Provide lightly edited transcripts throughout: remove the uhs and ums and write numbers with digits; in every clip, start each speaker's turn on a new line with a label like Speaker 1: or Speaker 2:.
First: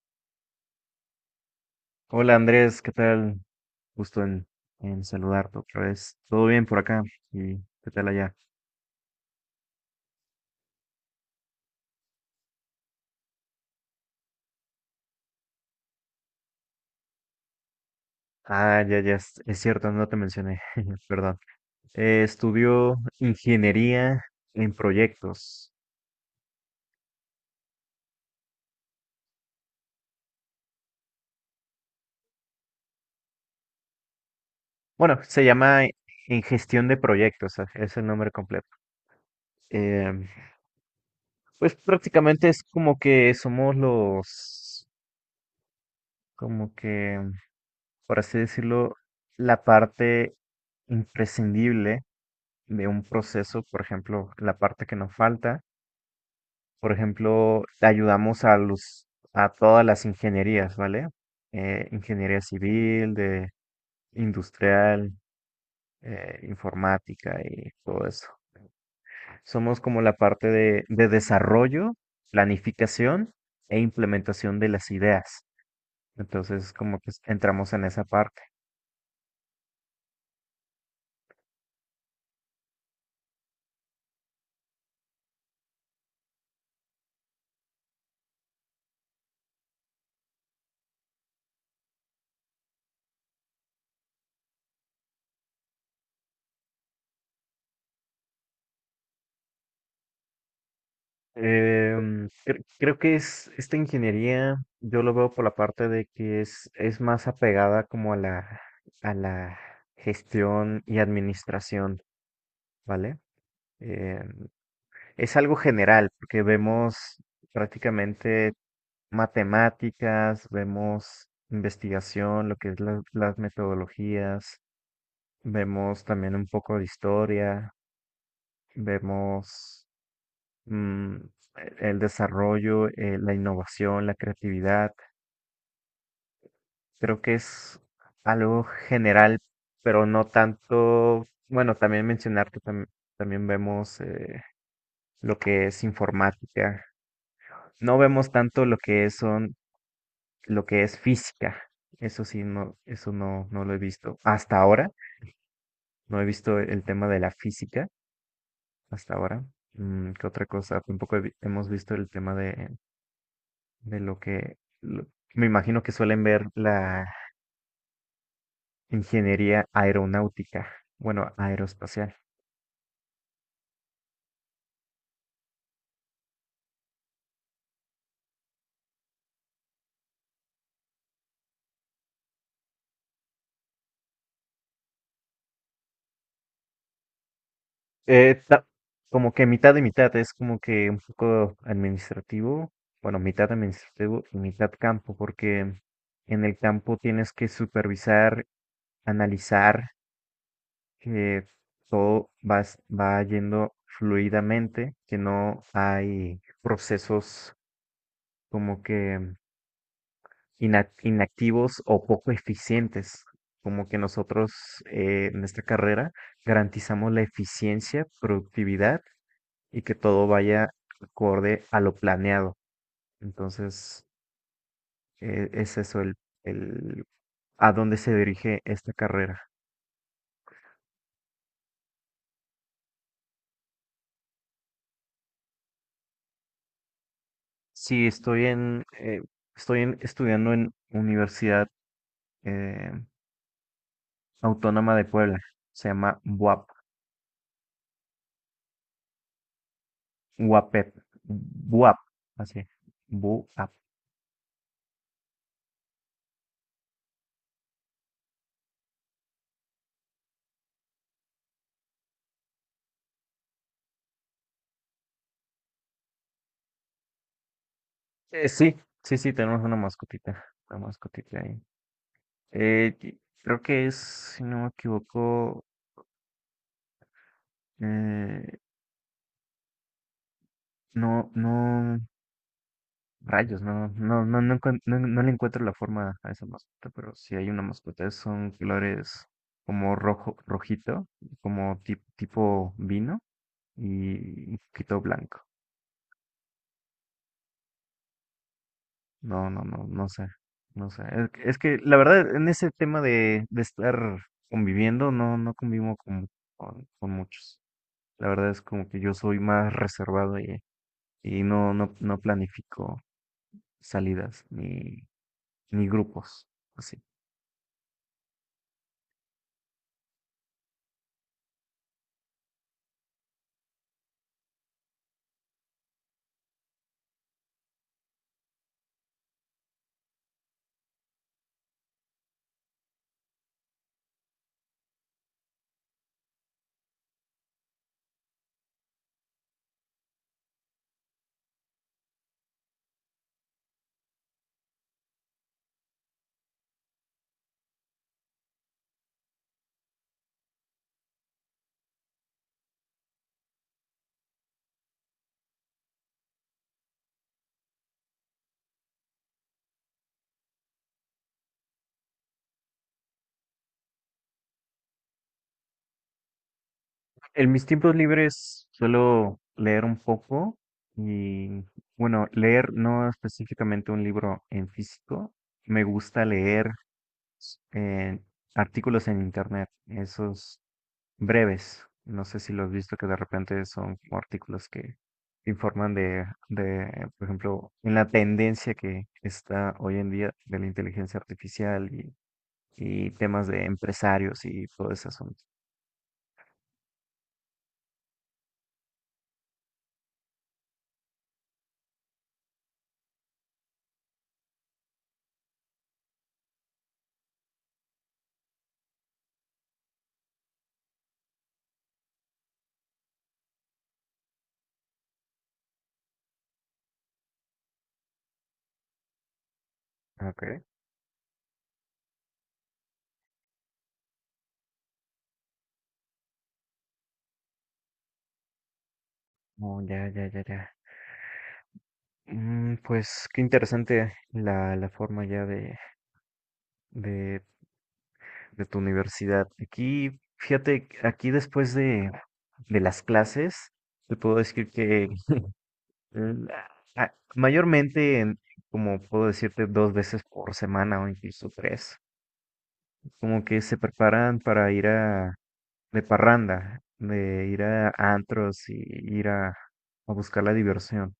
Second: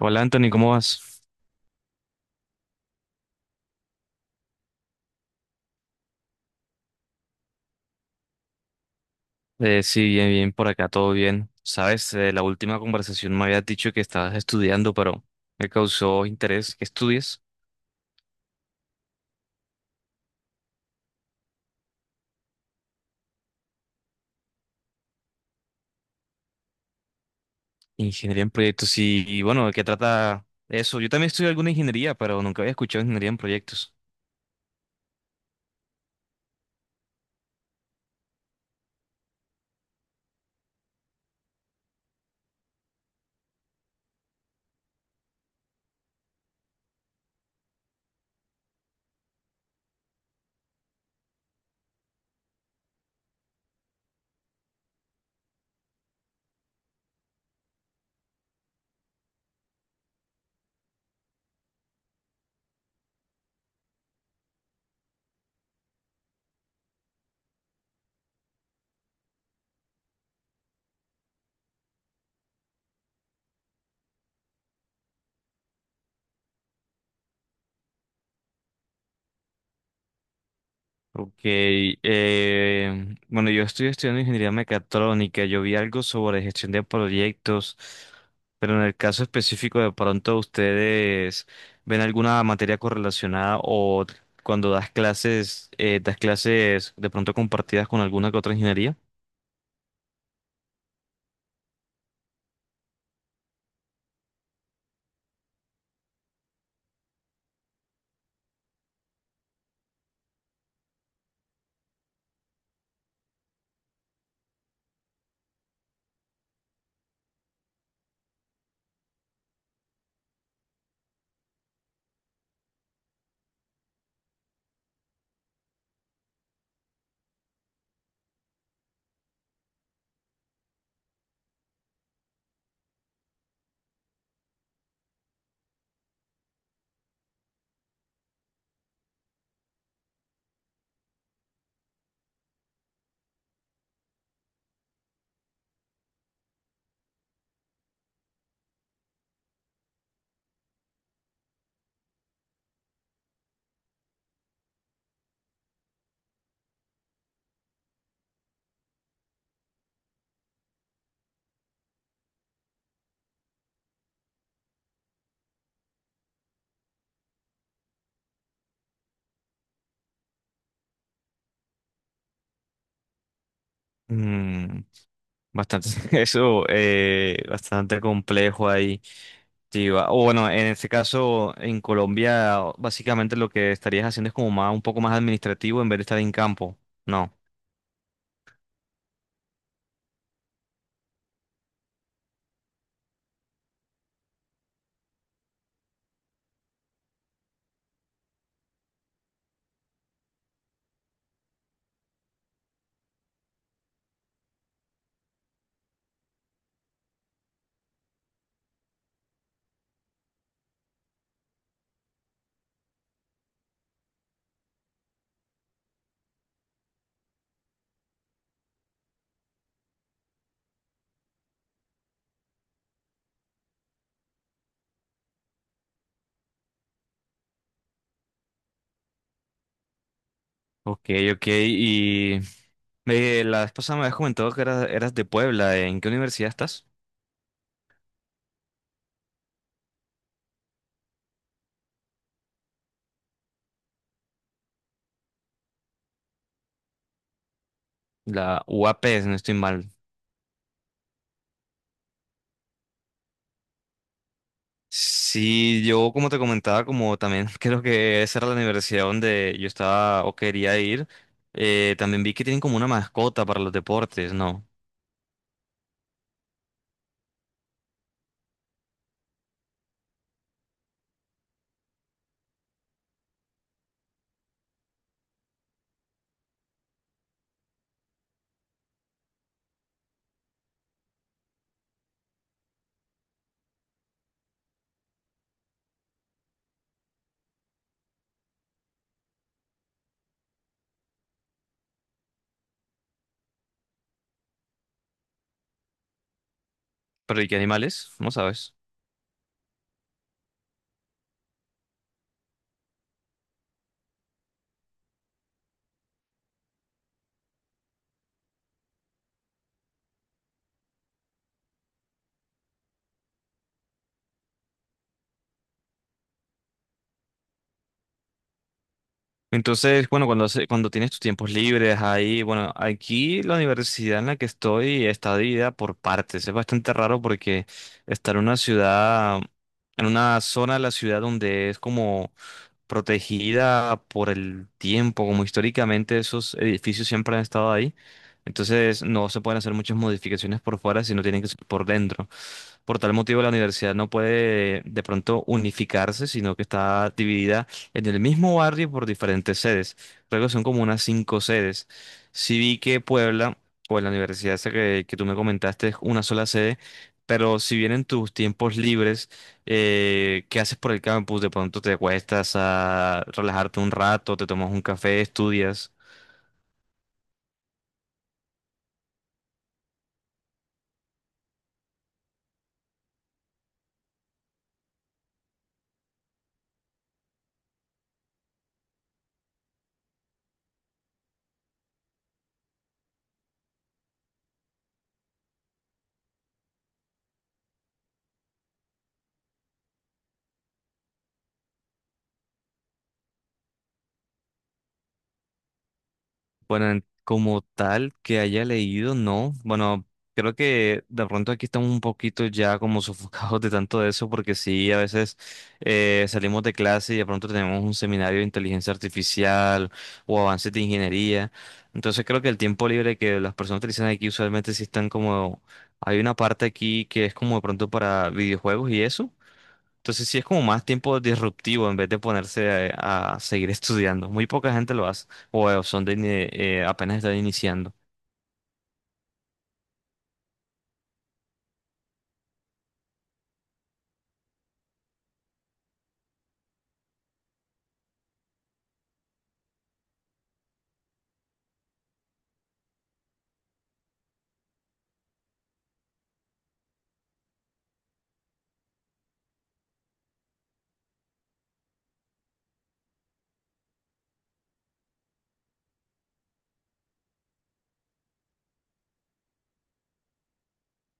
Speaker 1: Hola Anthony, ¿cómo vas?
Speaker 2: Hola Andrés, ¿qué tal? Gusto en saludarte otra vez. ¿Todo bien por acá? ¿Y qué tal allá?
Speaker 1: Sí, bien, bien, por acá todo bien. Sabes, la última conversación me habías dicho que estabas estudiando, pero me causó interés que estudies
Speaker 2: Ah, ya, ya, es cierto, no te mencioné, perdón. Estudió ingeniería en proyectos.
Speaker 1: ingeniería en proyectos y bueno, ¿de qué trata eso? Yo también estudio alguna ingeniería, pero nunca había escuchado ingeniería en proyectos.
Speaker 2: Bueno, se llama en gestión de proyectos, ah, es el nombre completo. Em, pues prácticamente es como que somos los, como que, por así decirlo, la parte imprescindible de un proceso, por ejemplo, la parte que nos falta. Por ejemplo, ayudamos a los, a todas las ingenierías, ¿vale? Ingeniería civil, de industrial, informática y todo eso. Somos como la parte de desarrollo, planificación e implementación de las ideas. Entonces, como que entramos en esa parte.
Speaker 1: Ok, bueno, yo estoy estudiando ingeniería mecatrónica. Yo vi algo sobre gestión de proyectos, pero en el caso específico de pronto ustedes ven alguna materia correlacionada o cuando das clases de pronto compartidas con alguna que otra ingeniería.
Speaker 2: Creo que es esta ingeniería, yo lo veo por la parte de que es más apegada como a la gestión y administración, ¿vale? Em, es algo general, porque vemos prácticamente matemáticas, vemos investigación, lo que es las metodologías, vemos también un poco de historia, vemos mm, el desarrollo, la innovación, la creatividad. Creo que es algo general, pero no tanto, bueno, también mencionar que también vemos lo que es informática. No vemos tanto lo que es, son, lo que es física. Eso sí, no, eso no, no lo he visto. Hasta ahora, no he visto el tema de la física hasta ahora. Mm, ¿qué otra cosa? Tampoco hemos visto el tema de lo que lo- me imagino que suelen ver la ingeniería aeronáutica, bueno, aeroespacial.
Speaker 1: Mm, bastante, eso, bastante complejo ahí. Sí, o bueno, en este caso, en Colombia, básicamente lo que estarías haciendo es como más, un poco más administrativo en vez de estar en campo. No.
Speaker 2: Eh, ta- Como que mitad y mitad, es como que un poco administrativo, bueno, mitad administrativo y mitad campo, porque en el campo tienes que supervisar, analizar que todo va, va yendo fluidamente, que no hay procesos como que inactivos o poco eficientes. Como que nosotros en esta carrera garantizamos la eficiencia, productividad y que todo vaya acorde a lo planeado. Entonces, es eso el a dónde se dirige esta carrera.
Speaker 1: Ok, ok. Y la vez pasada me habías comentado que eras, eras de Puebla. ¿En qué universidad estás?
Speaker 2: Sí, estudiando en Universidad eh, Autónoma de Puebla. Se llama BUAP,
Speaker 1: La UAP, si no estoy mal.
Speaker 2: UAPEP, BUAP, así, BUAP.
Speaker 1: Sí, yo como te comentaba, como también creo que esa era la universidad donde yo estaba o quería ir. También vi que tienen como una mascota para los deportes, ¿no?
Speaker 2: Sí, sí, sí, tenemos una mascotita ahí. Y creo que es, si no me equivoco, eh, no, no, rayos, no, no, no, no, no, no le encuentro la forma a esa mascota, pero sí hay una mascota, son colores como rojo, rojito, como tipo vino y un poquito blanco.
Speaker 1: Pero ¿y qué animales? No sabes.
Speaker 2: No, no, no, no sé, no sé. Es que, la verdad, en ese tema de estar conviviendo, no, no convivo con muchos. La verdad es como que yo soy más reservado y no, no, no planifico salidas ni, ni grupos. Así.
Speaker 1: Entonces, bueno, cuando, cuando tienes tus tiempos libres ahí, bueno, aquí la universidad en la que estoy está dividida por partes. Es bastante raro porque estar en una ciudad, en una zona de la ciudad donde es como protegida por el tiempo, como históricamente esos edificios siempre han estado ahí. Entonces no se pueden hacer muchas modificaciones por fuera, sino tienen que ser por dentro. Por tal motivo, la universidad no puede de pronto unificarse, sino que está dividida en el mismo barrio por diferentes sedes. Creo que son como unas cinco sedes. Sí vi que Puebla, o la universidad esa que tú me comentaste, es una sola sede, pero si bien en tus tiempos libres ¿qué haces por el campus? De pronto te acuestas a relajarte un rato, te tomas un café, estudias.
Speaker 2: En mis tiempos libres suelo leer un poco y, bueno, leer no específicamente un libro en físico. Me gusta leer eh, artículos en internet. Esos breves. No sé si lo has visto que de repente son como artículos que informan de, por ejemplo, en la tendencia que está hoy en día de la inteligencia artificial y temas de empresarios y todo ese asunto.
Speaker 1: Bueno, como tal que haya leído, no. Bueno, creo que de pronto aquí estamos un poquito ya como sofocados de tanto de eso, porque sí, a veces salimos de clase y de pronto tenemos un seminario de inteligencia artificial o avances de ingeniería. Entonces creo que el tiempo libre que las personas utilizan aquí usualmente sí están como... Hay una parte aquí que es como de pronto para videojuegos y eso. Entonces sí es
Speaker 2: Ok.
Speaker 1: como más tiempo disruptivo en vez de ponerse a seguir estudiando. Muy poca gente lo hace o son de, apenas están iniciando.
Speaker 2: Oh, ya, ya, ya, ya. Mm, pues qué interesante la forma ya de, de tu universidad. Aquí, fíjate, aquí después de las clases, te puedo decir que mm, ah, mayormente, como puedo decirte, dos veces por semana o incluso tres, como que se preparan para ir a de parranda, de ir a antros y ir a buscar la diversión.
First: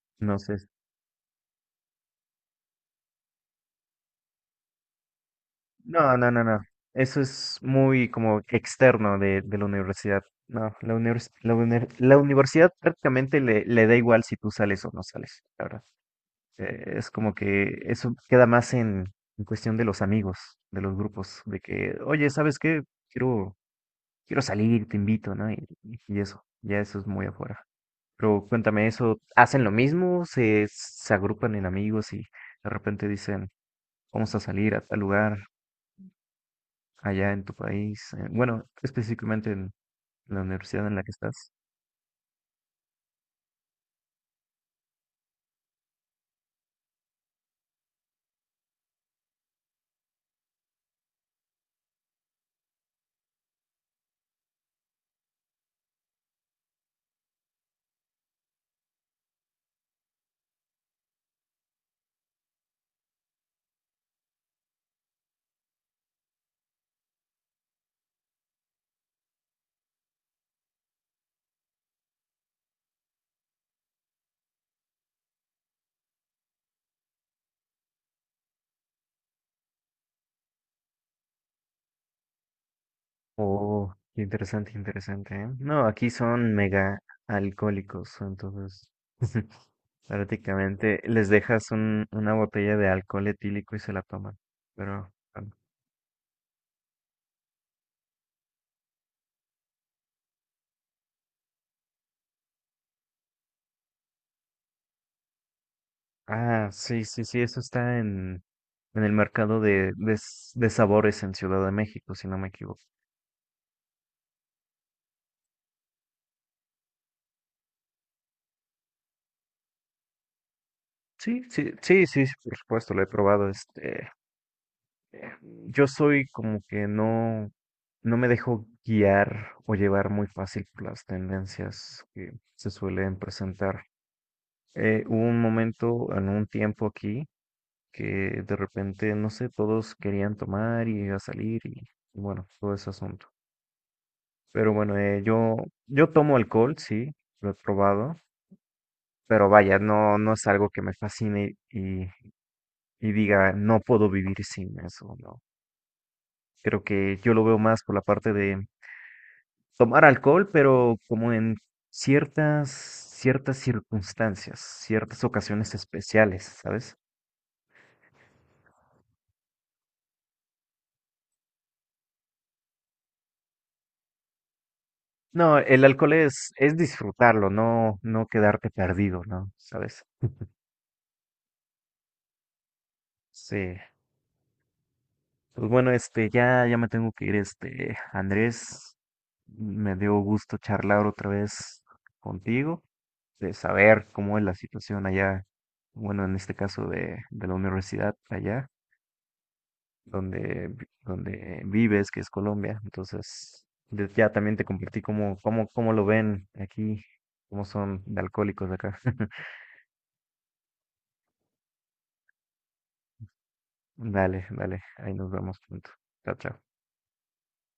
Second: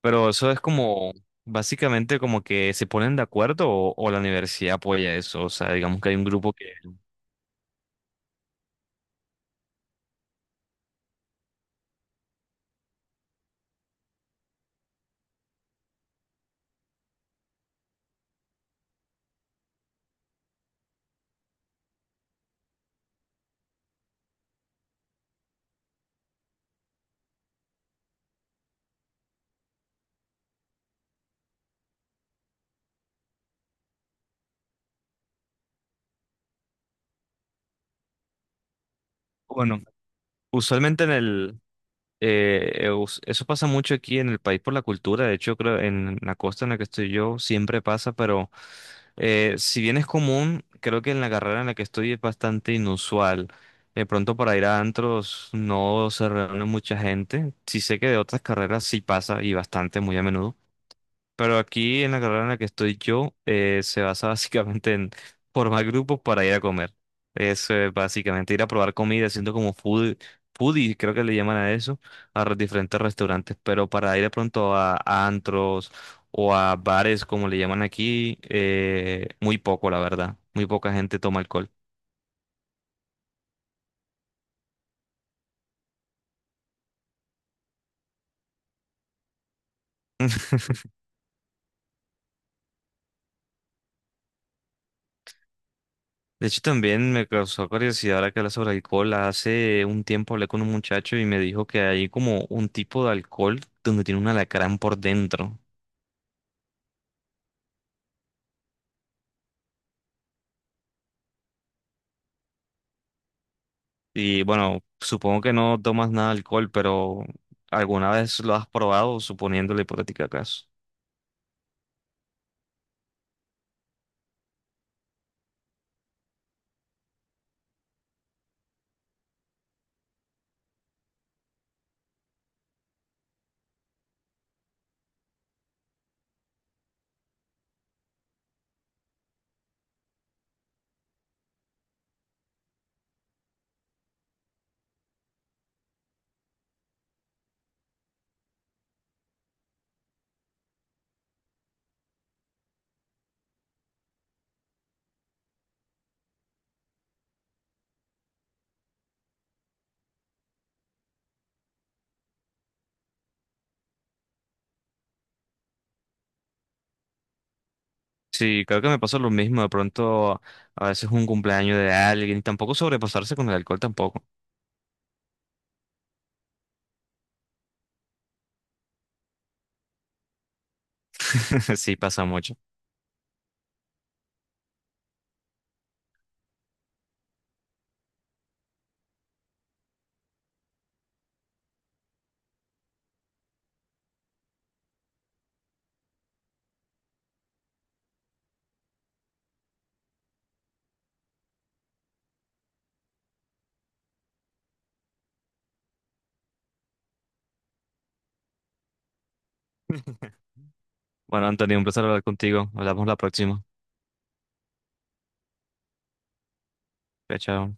Speaker 1: Pero
Speaker 2: No
Speaker 1: eso
Speaker 2: sé.
Speaker 1: es como básicamente como que se ponen de acuerdo o la universidad apoya eso. O sea, digamos que
Speaker 2: No,
Speaker 1: hay un
Speaker 2: no, no,
Speaker 1: grupo
Speaker 2: no.
Speaker 1: que,
Speaker 2: Eso es muy como externo de la universidad. No, la universidad prácticamente le da igual si tú sales o no sales, la verdad. Es como que eso queda más en cuestión de los amigos, de los grupos, de que, oye, ¿sabes qué? Quiero, quiero salir, te invito, ¿no? Y eso, ya eso es muy afuera. Pero cuéntame eso, ¿hacen lo mismo? ¿Se, se agrupan en amigos y de repente dicen, vamos a salir a tal lugar allá en tu país? Bueno, específicamente en
Speaker 1: bueno,
Speaker 2: la universidad en la
Speaker 1: usualmente
Speaker 2: que
Speaker 1: en
Speaker 2: estás.
Speaker 1: el eso pasa mucho aquí en el país por la cultura. De hecho, creo en la costa en la que estoy yo siempre pasa, pero si bien es común, creo que en la carrera en la que estoy es bastante inusual. De pronto para ir a antros no se reúne mucha gente. Sí sé que de otras carreras sí pasa y bastante, muy a menudo. Pero aquí en la carrera en la que estoy yo se basa básicamente en formar grupos para ir a comer. Es básicamente ir a probar comida, siendo como foodie, creo que le llaman a eso, a los diferentes restaurantes. Pero para ir de pronto a antros o a bares, como le llaman aquí, muy poco, la verdad. Muy poca gente toma alcohol.
Speaker 2: Oh, qué interesante, interesante, ¿eh? No, aquí son mega alcohólicos, entonces. Prácticamente les dejas un, una botella de alcohol etílico y se la toman. Pero, bueno.
Speaker 1: De hecho, también me causó curiosidad ahora que hablas sobre alcohol. Hace un tiempo hablé con un muchacho y me dijo que hay como un tipo de alcohol donde tiene un alacrán por dentro.
Speaker 2: Ah, sí, sí, sí, eso está en el mercado de, de sabores en Ciudad de México, si no me equivoco.
Speaker 1: Y bueno, supongo que no tomas nada de alcohol, pero ¿alguna vez lo has probado, suponiendo la hipotética caso?
Speaker 2: Sí, sí, sí, sí, sí, por supuesto, lo he probado. Este, eh, yo soy como que no, no me dejo guiar o llevar muy fácil por las tendencias que se suelen presentar. Hubo un momento, en un tiempo aquí, que de repente, no sé, todos querían tomar y a salir y bueno, todo ese asunto. Pero bueno, yo, yo tomo alcohol, sí, lo he probado, pero vaya, no, no es algo que me fascine y diga, no puedo vivir sin eso, no. Creo que yo lo veo más por la parte de tomar alcohol, pero como en ciertas, ciertas circunstancias, ciertas ocasiones especiales, ¿sabes?
Speaker 1: Sí, creo que me pasa lo mismo. De pronto, a veces un cumpleaños de alguien, y tampoco sobrepasarse con el alcohol tampoco.
Speaker 2: No, el alcohol es disfrutarlo, no, no quedarte perdido, ¿no? ¿Sabes?
Speaker 1: Sí, pasa mucho.
Speaker 2: Sí. Pues bueno, este, ya, ya me tengo que ir, este, Andrés. Me dio gusto charlar otra vez contigo, de saber cómo es la situación allá, bueno, en este caso de la universidad allá, donde, donde vives, que es Colombia. Entonces, ya también te compartí cómo, cómo, cómo lo ven aquí, cómo son de alcohólicos acá.
Speaker 1: Bueno, Antonio, un placer hablar contigo. Hablamos la próxima.
Speaker 2: Dale, dale, ahí nos vemos pronto. Chao, chao.
Speaker 1: Chao, chao.